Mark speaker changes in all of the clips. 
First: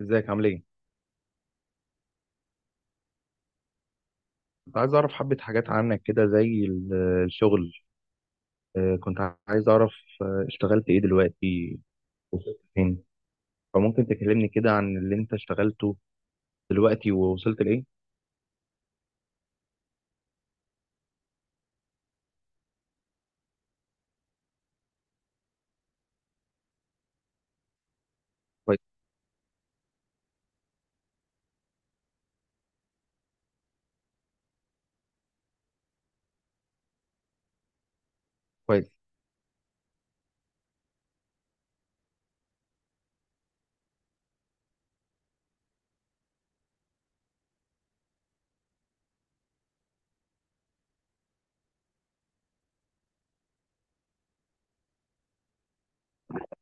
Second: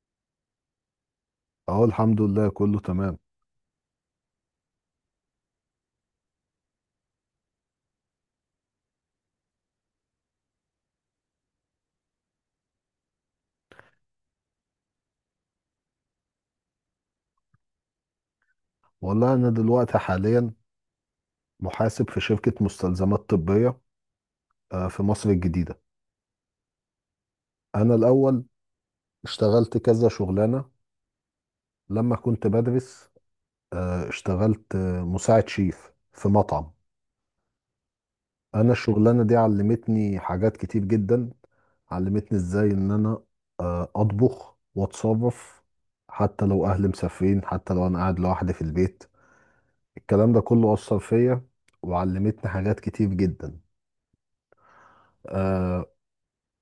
Speaker 1: ازيك عامل ايه؟
Speaker 2: اه الحمد لله كله تمام.
Speaker 1: كنت عايز اعرف حبة حاجات عنك كده زي الشغل. كنت عايز اعرف اشتغلت ايه دلوقتي، وصلت فين؟ فممكن تكلمني كده عن اللي انت اشتغلته دلوقتي ووصلت لايه؟
Speaker 2: والله انا دلوقتي حاليا محاسب في شركة مستلزمات طبية، في مصر الجديدة. انا الاول
Speaker 1: كويس.
Speaker 2: اشتغلت كذا شغلانة لما كنت بدرس. اشتغلت مساعد شيف في مطعم. انا
Speaker 1: كويس.
Speaker 2: الشغلانة دي علمتني حاجات كتير جدا، علمتني ازاي ان انا اطبخ واتصرف، حتى لو اهلي مسافرين، حتى لو انا قاعد لوحدي في البيت. الكلام ده كله اثر فيا وعلمتني حاجات كتير جدا. آه،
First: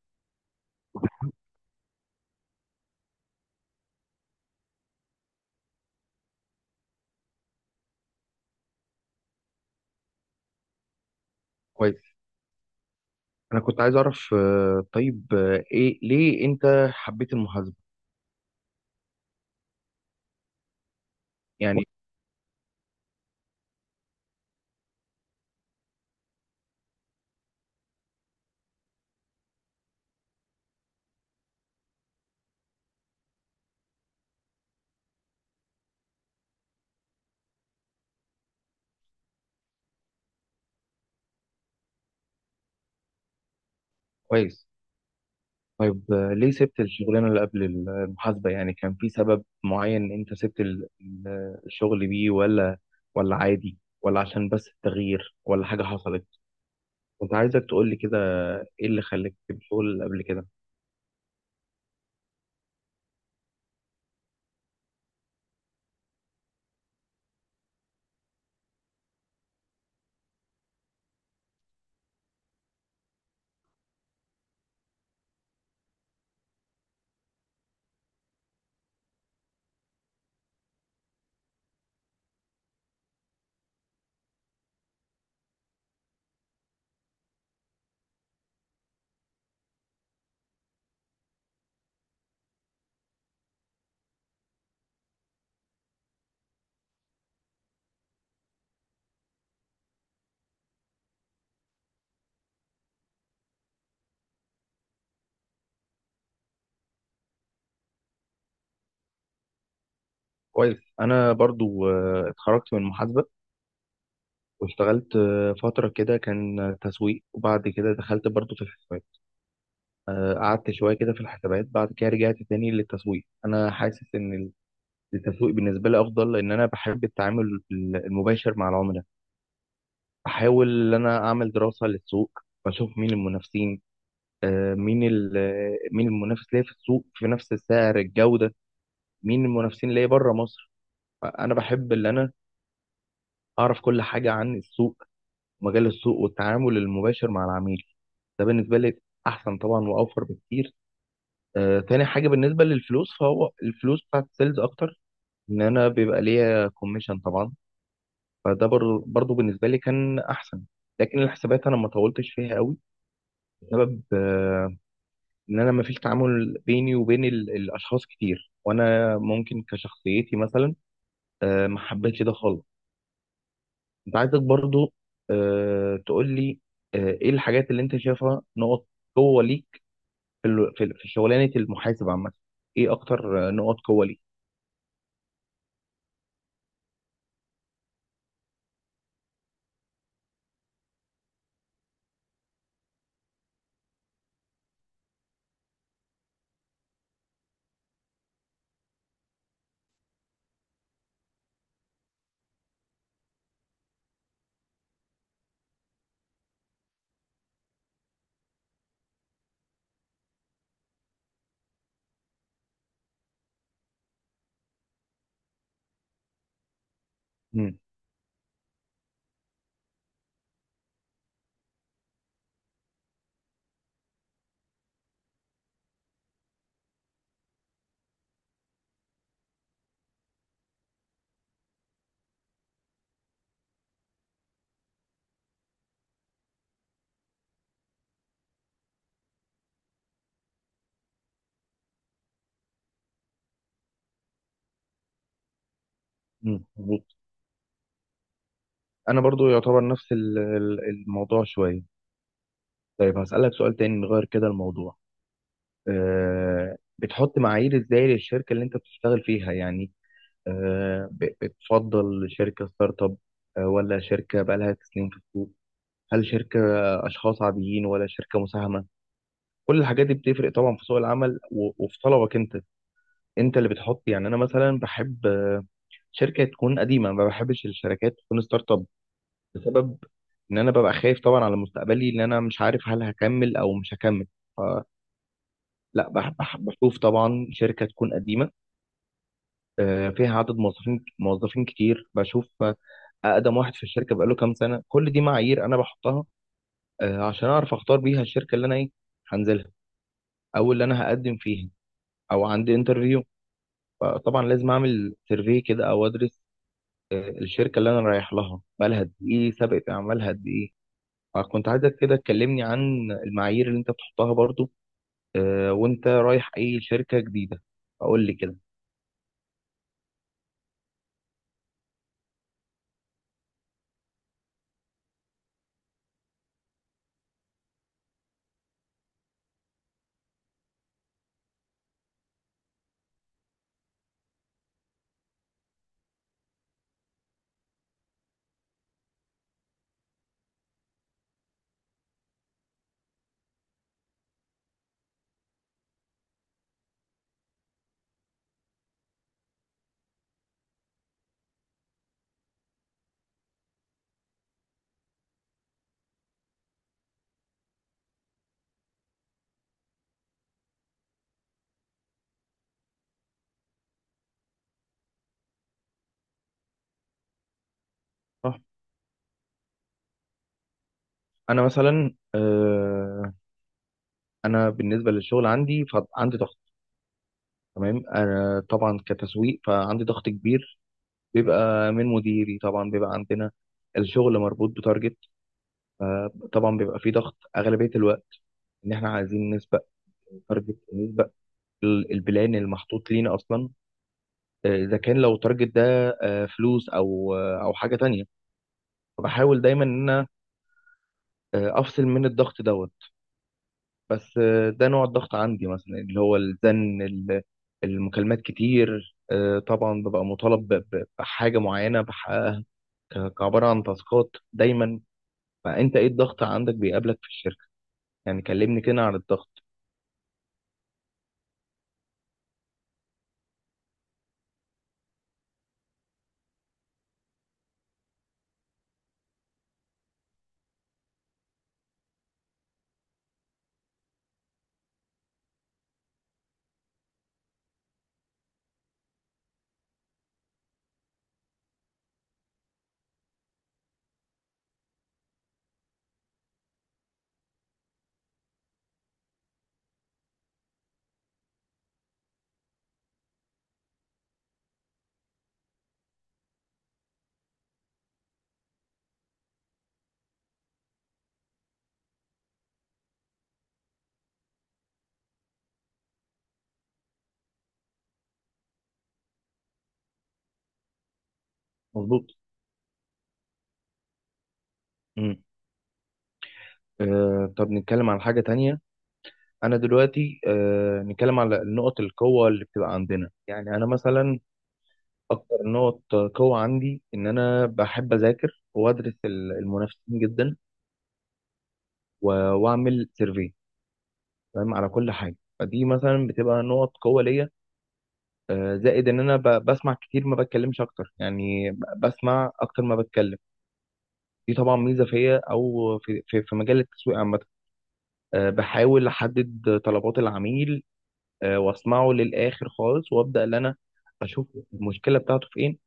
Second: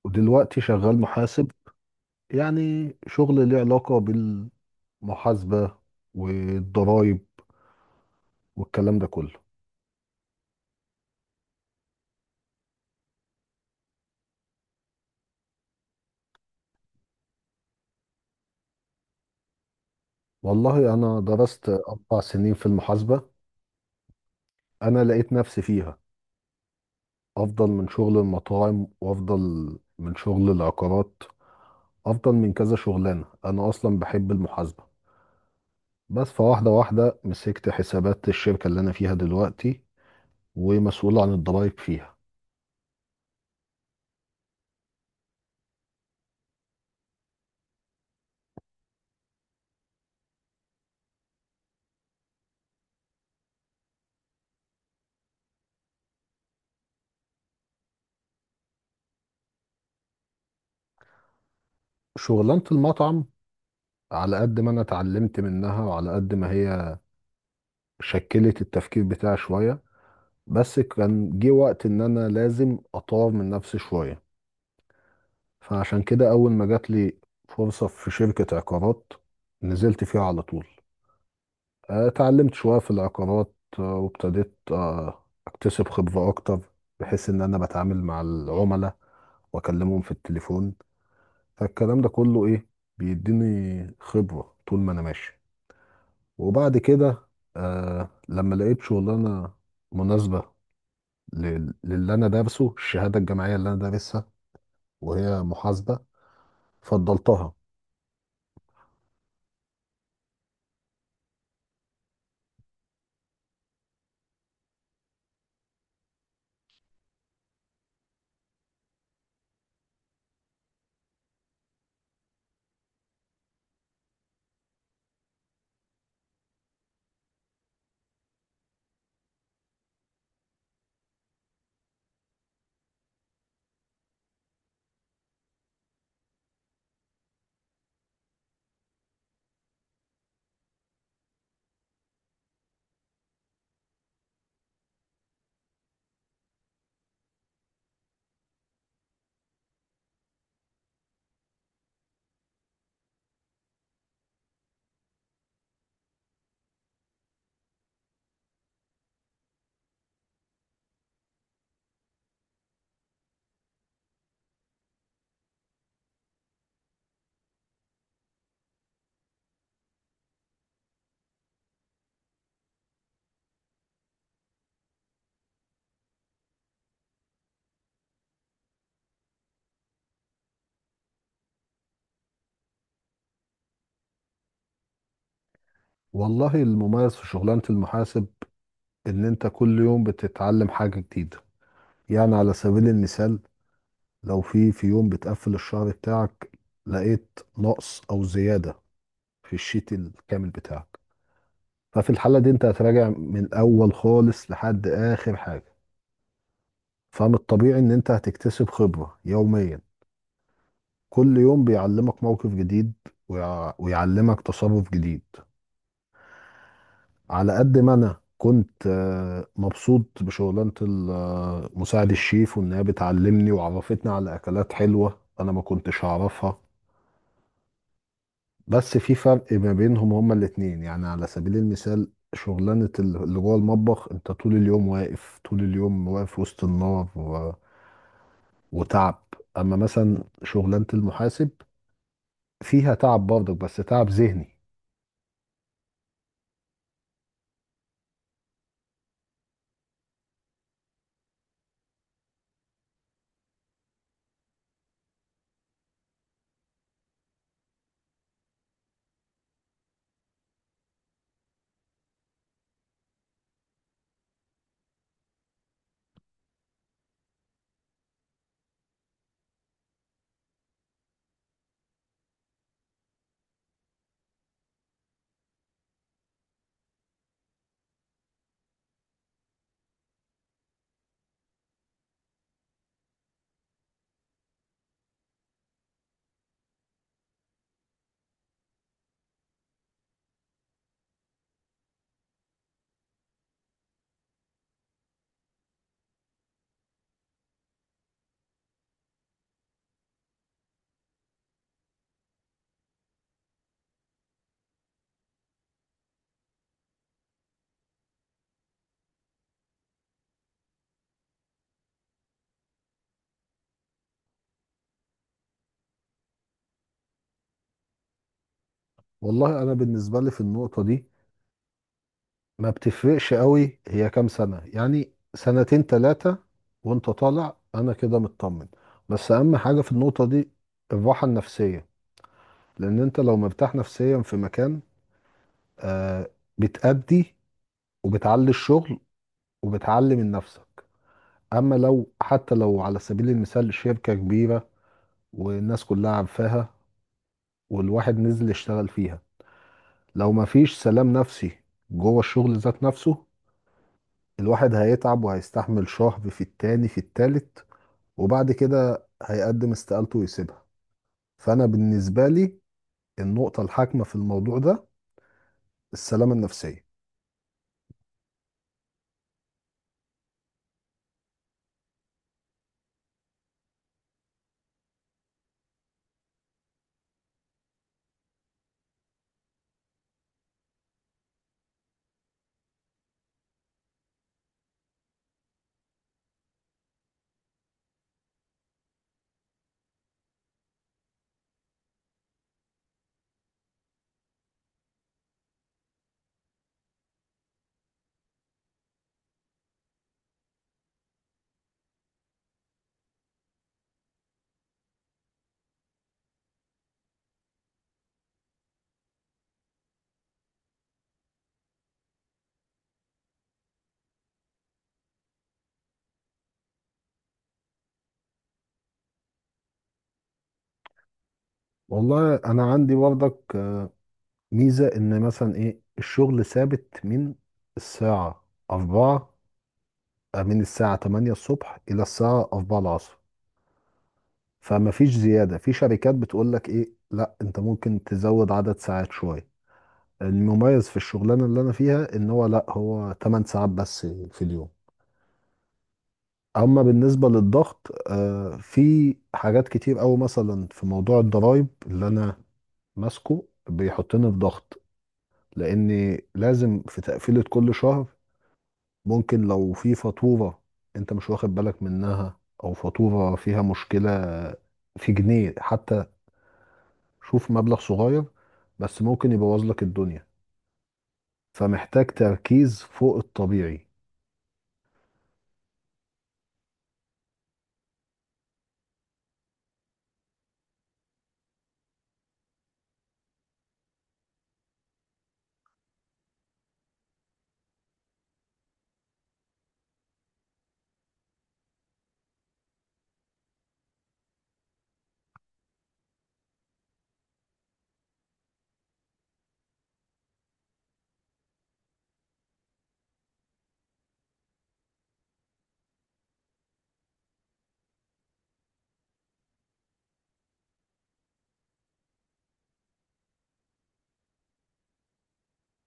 Speaker 2: ودلوقتي شغال محاسب، يعني شغل له علاقة بالمحاسبة والضرايب والكلام ده كله.
Speaker 1: كويس. انا كنت عايز اعرف، طيب، ايه؟ ليه انت حبيت المحاسبة؟
Speaker 2: والله أنا درست
Speaker 1: يعني
Speaker 2: 4 سنين في المحاسبة. أنا لقيت نفسي فيها، أفضل من شغل المطاعم، وأفضل من شغل العقارات، أفضل من كذا شغلانة. أنا أصلا بحب المحاسبة، بس فواحدة واحدة مسكت حسابات الشركة اللي أنا فيها دلوقتي ومسؤول عن الضرايب فيها.
Speaker 1: كويس. طيب، ليه سبت الشغلانة اللي قبل المحاسبة؟ يعني كان في سبب معين انت سبت الشغل بيه ولا ولا عادي، ولا عشان بس التغيير، ولا حاجة حصلت؟ كنت عايزك تقول لي كده، ايه اللي خلاك بتقول قبل كده.
Speaker 2: شغلانة المطعم، على قد ما انا اتعلمت منها وعلى قد ما هي شكلت التفكير بتاعي شوية، بس كان جه وقت ان انا لازم اطور من نفسي شوية. فعشان كده اول ما جات لي فرصة في شركة عقارات نزلت فيها على طول. اتعلمت شوية في العقارات، وابتديت اكتسب خبرة اكتر، بحيث ان انا بتعامل مع العملاء واكلمهم في التليفون. فالكلام ده كله ايه، بيديني خبرة طول ما انا ماشي. وبعد كده لما لقيت شغلانة مناسبة للي أنا دارسه، الشهادة الجامعية اللي أنا دارسها وهي محاسبة، فضلتها.
Speaker 1: كويس. انا برضو اتخرجت من محاسبه، واشتغلت فتره كده كان تسويق، وبعد كده دخلت برضو في الحسابات. قعدت شويه كده في الحسابات، بعد كده رجعت تاني للتسويق. انا حاسس ان التسويق بالنسبه لي افضل، لان انا بحب التعامل المباشر مع العملاء. بحاول ان انا اعمل دراسه للسوق، بشوف مين المنافسين، آه، مين ال- مين المنافس ليا في السوق، في نفس السعر، الجوده، مين المنافسين ليا بره مصر. انا بحب اللي انا اعرف كل حاجه عن السوق، مجال السوق، والتعامل المباشر مع العميل. ده بالنسبه لي احسن طبعا، واوفر بكتير. آه، تاني حاجه بالنسبه للفلوس، فهو الفلوس بتاعت السيلز اكتر، ان انا بيبقى ليا كوميشن طبعا. فده برضو بالنسبه لي كان احسن. لكن الحسابات انا ما طولتش فيها قوي، بسبب ان انا ما فيش تعامل بيني وبين الاشخاص كتير، وانا ممكن كشخصيتي مثلا آه، ما حبيتش ده خالص. انت عايزك برضو تقول لي آه، ايه الحاجات اللي انت شايفها نقط قوة ليك في ال... في في شغلانة المحاسب عامة؟ ايه اكتر نقط قوة ليك؟
Speaker 2: والله المميز في شغلانة المحاسب إن أنت كل يوم بتتعلم حاجة جديدة. يعني على سبيل المثال، لو في يوم بتقفل الشهر بتاعك لقيت نقص أو زيادة في الشيت الكامل بتاعك، ففي الحالة دي أنت هتراجع من الأول خالص لحد آخر حاجة. فمن الطبيعي ان انت هتكتسب خبرة يوميا، كل يوم بيعلمك موقف جديد ويعلمك تصرف جديد. على قد
Speaker 1: امم.
Speaker 2: ما انا كنت مبسوط بشغلانة مساعد الشيف وانها بتعلمني وعرفتني على اكلات حلوة انا ما كنتش اعرفها، بس في فرق ما بينهم هما الاتنين. يعني على سبيل المثال، شغلانة اللي جوه المطبخ انت طول اليوم واقف طول اليوم واقف وسط النار وتعب. اما مثلا شغلانة المحاسب فيها تعب برضك، بس تعب ذهني.
Speaker 1: امم، مظبوط. انا برضو يعتبر نفس الموضوع شوية. طيب، هسألك سؤال تاني، نغير كده الموضوع. بتحط معايير ازاي للشركة اللي انت بتشتغل فيها؟ يعني آه، بتفضل شركة ستارت اب، ولا شركة بقالها سنين في السوق؟ هل شركة اشخاص عاديين، ولا شركة مساهمة؟ كل الحاجات دي بتفرق طبعا في سوق العمل، وفي طلبك انت. انت اللي بتحط. يعني انا مثلا بحب شركه تكون قديمه، ما بحبش الشركات تكون ستارت اب، بسبب ان انا ببقى خايف طبعا على مستقبلي، ان انا مش عارف هل هكمل او مش هكمل. فلا، بشوف طبعا شركه تكون قديمه، فيها عدد موظفين كتير. بشوف اقدم واحد في الشركه بقاله كام سنه. كل دي معايير انا بحطها عشان اعرف اختار بيها الشركه اللي انا ايه هنزلها، او اللي انا هقدم فيها، او عندي انترفيو. فطبعا لازم اعمل سيرفي كده، او ادرس الشركه اللي انا رايح لها، بقالها قد ايه، سابقه اعمالها قد ايه. فكنت عايزك كده تكلمني عن المعايير اللي انت بتحطها برضو، وانت رايح اي شركه جديده. اقول لي كده.
Speaker 2: والله انا بالنسبه لي في النقطه دي، ما بتفرقش قوي هي كام سنه، يعني سنتين ثلاثه وانت طالع، انا كده مطمن. بس اهم حاجه في النقطه دي الراحه النفسيه، لان انت لو مرتاح نفسيا في مكان آه بتأدي وبتعلي الشغل وبتعلي من نفسك. اما لو، حتى لو على سبيل المثال شركه كبيره والناس كلها عارفاها والواحد نزل يشتغل فيها، لو ما فيش سلام نفسي جوه الشغل ذات نفسه، الواحد هيتعب وهيستحمل شهر في التاني في التالت وبعد كده هيقدم استقالته ويسيبها. فأنا بالنسبة لي النقطة الحاكمة في الموضوع ده السلامة النفسية.
Speaker 1: صح. انا مثلا آه، انا بالنسبه للشغل عندي فعندي ضغط. تمام، انا طبعا كتسويق فعندي ضغط كبير، بيبقى من مديري طبعا. بيبقى عندنا الشغل مربوط بتارجت. طبعا بيبقى فيه ضغط اغلبيه الوقت، ان احنا عايزين نسبق تارجت، البلان اللي محطوط لينا اصلا. اذا كان لو التارجت ده فلوس، او او حاجه تانية، فبحاول دايما ان انا افصل من الضغط دوت. بس آه، ده نوع الضغط عندي مثلا، اللي هو الزن، المكالمات كتير. طبعا ببقى مطالب بحاجه معينه بحققها، كعباره عن تاسكات دايما. فانت ايه الضغط عندك بيقابلك في الشركه؟ يعني كلمني كده عن الضغط.
Speaker 2: والله أنا عندي برضك ميزة، إن مثلا إيه الشغل ثابت الساعة أربعة من الساعة 8 الصبح إلى الساعة 4 العصر، فمفيش زيادة. في شركات بتقول لك إيه، لا أنت ممكن تزود عدد ساعات شوية، المميز في الشغلانه اللي انا فيها ان هو لا، هو 8 ساعات بس في اليوم. اما بالنسبه للضغط، في حاجات كتير قوي، مثلا في موضوع الضرايب اللي انا ماسكه بيحطني في ضغط، لاني لازم في تقفيله كل شهر. ممكن لو في فاتوره انت مش واخد بالك منها، او فاتوره فيها مشكله في جنيه حتى، شوف مبلغ صغير بس ممكن يبوظ لك الدنيا، فمحتاج
Speaker 1: مظبوط.
Speaker 2: تركيز فوق الطبيعي.
Speaker 1: مم. آه، طب نتكلم عن حاجه تانية. انا دلوقتي نتكلم على نقط القوه اللي بتبقى عندنا. يعني انا مثلا اكتر نقط قوه عندي، ان انا بحب اذاكر وادرس المنافسين جدا، و- واعمل سيرفي تمام على كل حاجه. فدي مثلا بتبقى نقط قوه ليا. آه، زائد ان انا بسمع كتير ما بتكلمش اكتر. يعني بسمع اكتر ما بتكلم. دي طبعا ميزه فيا، او في مجال التسويق عامه. آه، بحاول احدد طلبات العميل، واسمعه للاخر خالص، وابدا ان انا اشوف المشكله بتاعته فين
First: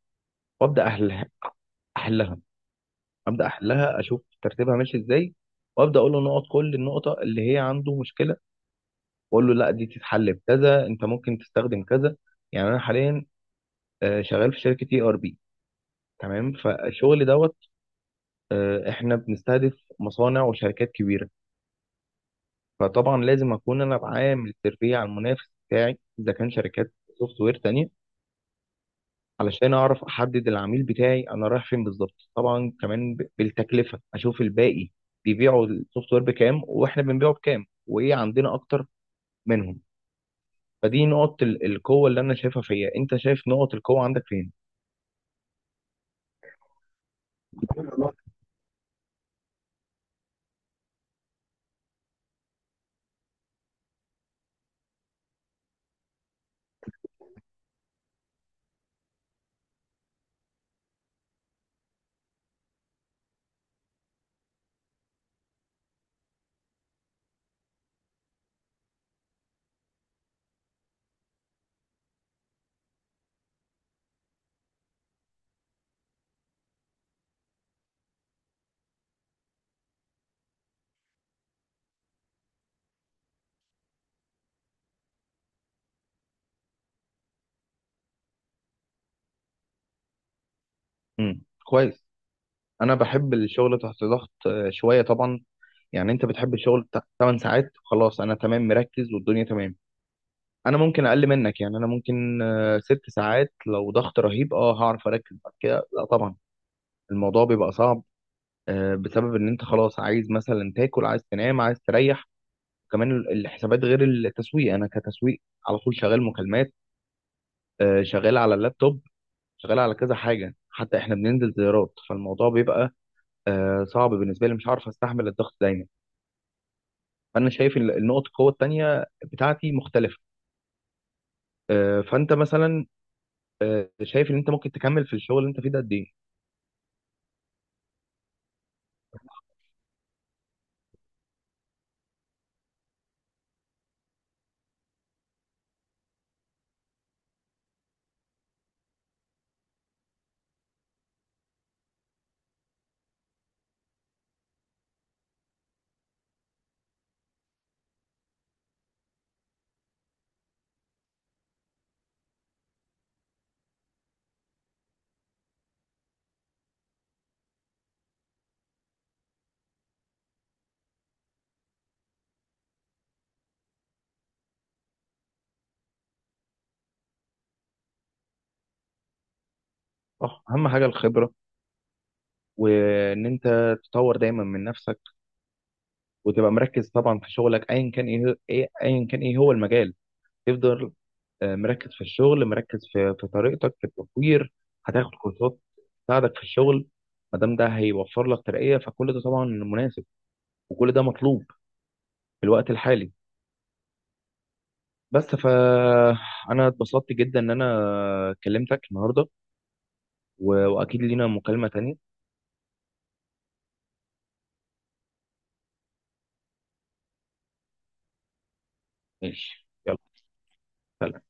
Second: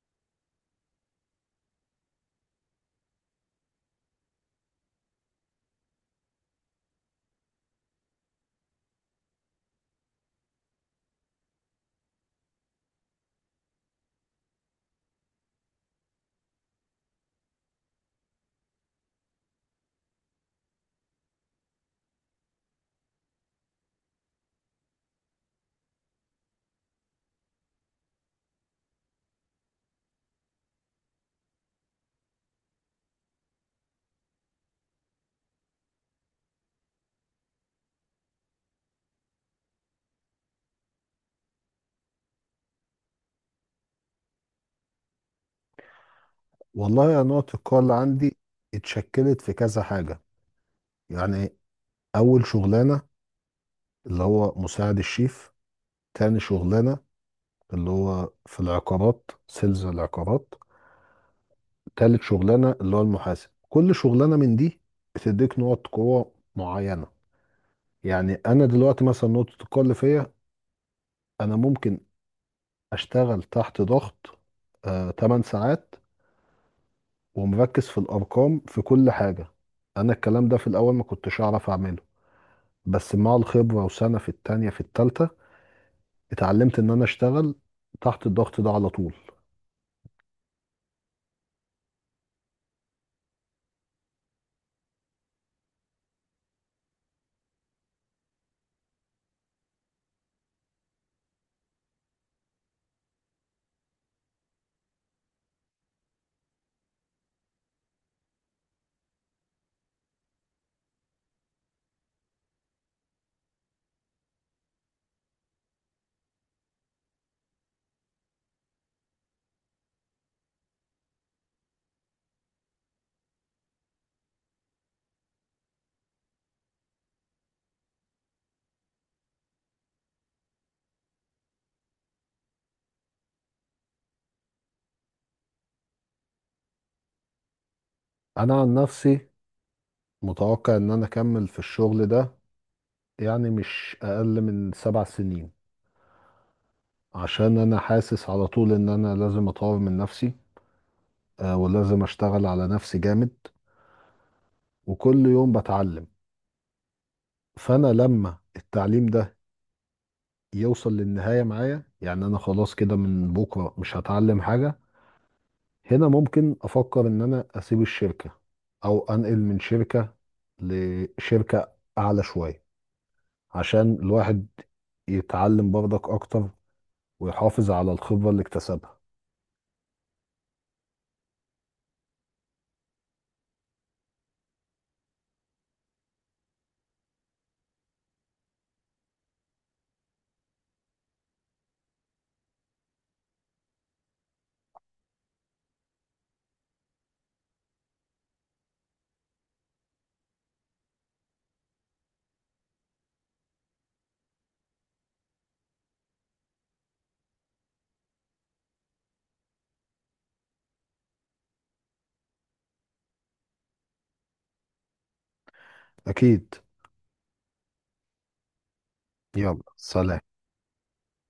Speaker 1: وابدا احلها. احلها، ابدا احلها، اشوف ترتيبها ماشي ازاي، وابدا اقول له نقط، كل النقطه اللي هي عنده مشكله، واقول له لا، دي تتحل بكذا، انت ممكن تستخدم كذا. يعني انا حاليا شغال في شركه اي ار بي. تمام، فالشغل دوت، احنا بنستهدف مصانع وشركات كبيره. فطبعا لازم اكون انا بعامل سيرفي على المنافس بتاعي، اذا كان شركات سوفت وير تانية، علشان اعرف احدد العميل بتاعي انا رايح فين بالظبط. طبعا كمان بالتكلفه اشوف الباقي بيبيعوا السوفت وير بكام، واحنا بنبيعه بكام، وايه عندنا اكتر منهم. فدي نقط القوه اللي انا شايفها فيا. انت شايف نقط القوه عندك فين؟
Speaker 2: والله أنا نقطة القوة اللي عندي اتشكلت في كذا حاجة. يعني أول شغلانة اللي هو مساعد الشيف، تاني شغلانة اللي هو في العقارات، سيلز العقارات، تالت شغلانة اللي هو المحاسب، كل شغلانة من دي بتديك نقط قوة معينة. يعني أنا دلوقتي مثلا نقطة القوة اللي فيا، أنا ممكن أشتغل تحت ضغط 8 ساعات ومركز في الأرقام في كل حاجة. أنا الكلام ده في الأول ما كنتش أعرف أعمله، بس مع الخبرة وسنة في التانية في التالتة اتعلمت ان انا اشتغل تحت الضغط ده على طول.
Speaker 1: امم، كويس. انا بحب الشغل تحت ضغط شويه طبعا. يعني انت بتحب الشغل 8 ساعات خلاص، انا تمام، مركز والدنيا تمام. انا ممكن اقل منك، يعني انا ممكن ست ساعات لو ضغط رهيب، اه هعرف اركز، بعد كده لا طبعا الموضوع بيبقى صعب، بسبب ان انت خلاص عايز مثلا تاكل، عايز تنام، عايز تريح. كمان الحسابات غير التسويق. انا كتسويق على طول شغال مكالمات، شغال على اللابتوب، شغال على كذا حاجه، حتى احنا بننزل زيارات. فالموضوع بيبقى صعب بالنسبه لي، مش عارف استحمل الضغط دايما. فانا شايف النقط القوه التانيه بتاعتي مختلفه. فانت مثلا شايف ان انت ممكن تكمل في الشغل اللي انت فيه ده قد ايه؟
Speaker 2: انا عن نفسي متوقع ان انا اكمل في الشغل ده، يعني مش اقل من 7 سنين، عشان انا حاسس على طول ان انا لازم اطور من نفسي ولازم اشتغل على نفسي جامد وكل يوم بتعلم. فانا لما التعليم ده يوصل للنهاية معايا، يعني انا خلاص كده من بكرة مش هتعلم حاجة، هنا ممكن افكر ان انا اسيب الشركه او انقل من شركه لشركه اعلى شويه، عشان الواحد يتعلم برضك اكتر ويحافظ على الخبره اللي اكتسبها.
Speaker 1: صح، اهم حاجه الخبره، وان انت تطور دايما من نفسك، وتبقى مركز طبعا في شغلك، ايا كان ايه هو- ايه ايا كان ايه هو المجال. تفضل مركز في الشغل، مركز في طريقتك في التطوير. هتاخد كورسات تساعدك في الشغل، ما دام ده هيوفر لك ترقية، فكل ده طبعا مناسب، وكل ده مطلوب في الوقت الحالي. بس فأنا اتبسطت جدا إن أنا كلمتك النهاردة، وأكيد لينا مكالمة تانية.
Speaker 2: اكيد. يلا
Speaker 1: ماشي، يلا.
Speaker 2: سلام.
Speaker 1: سلام.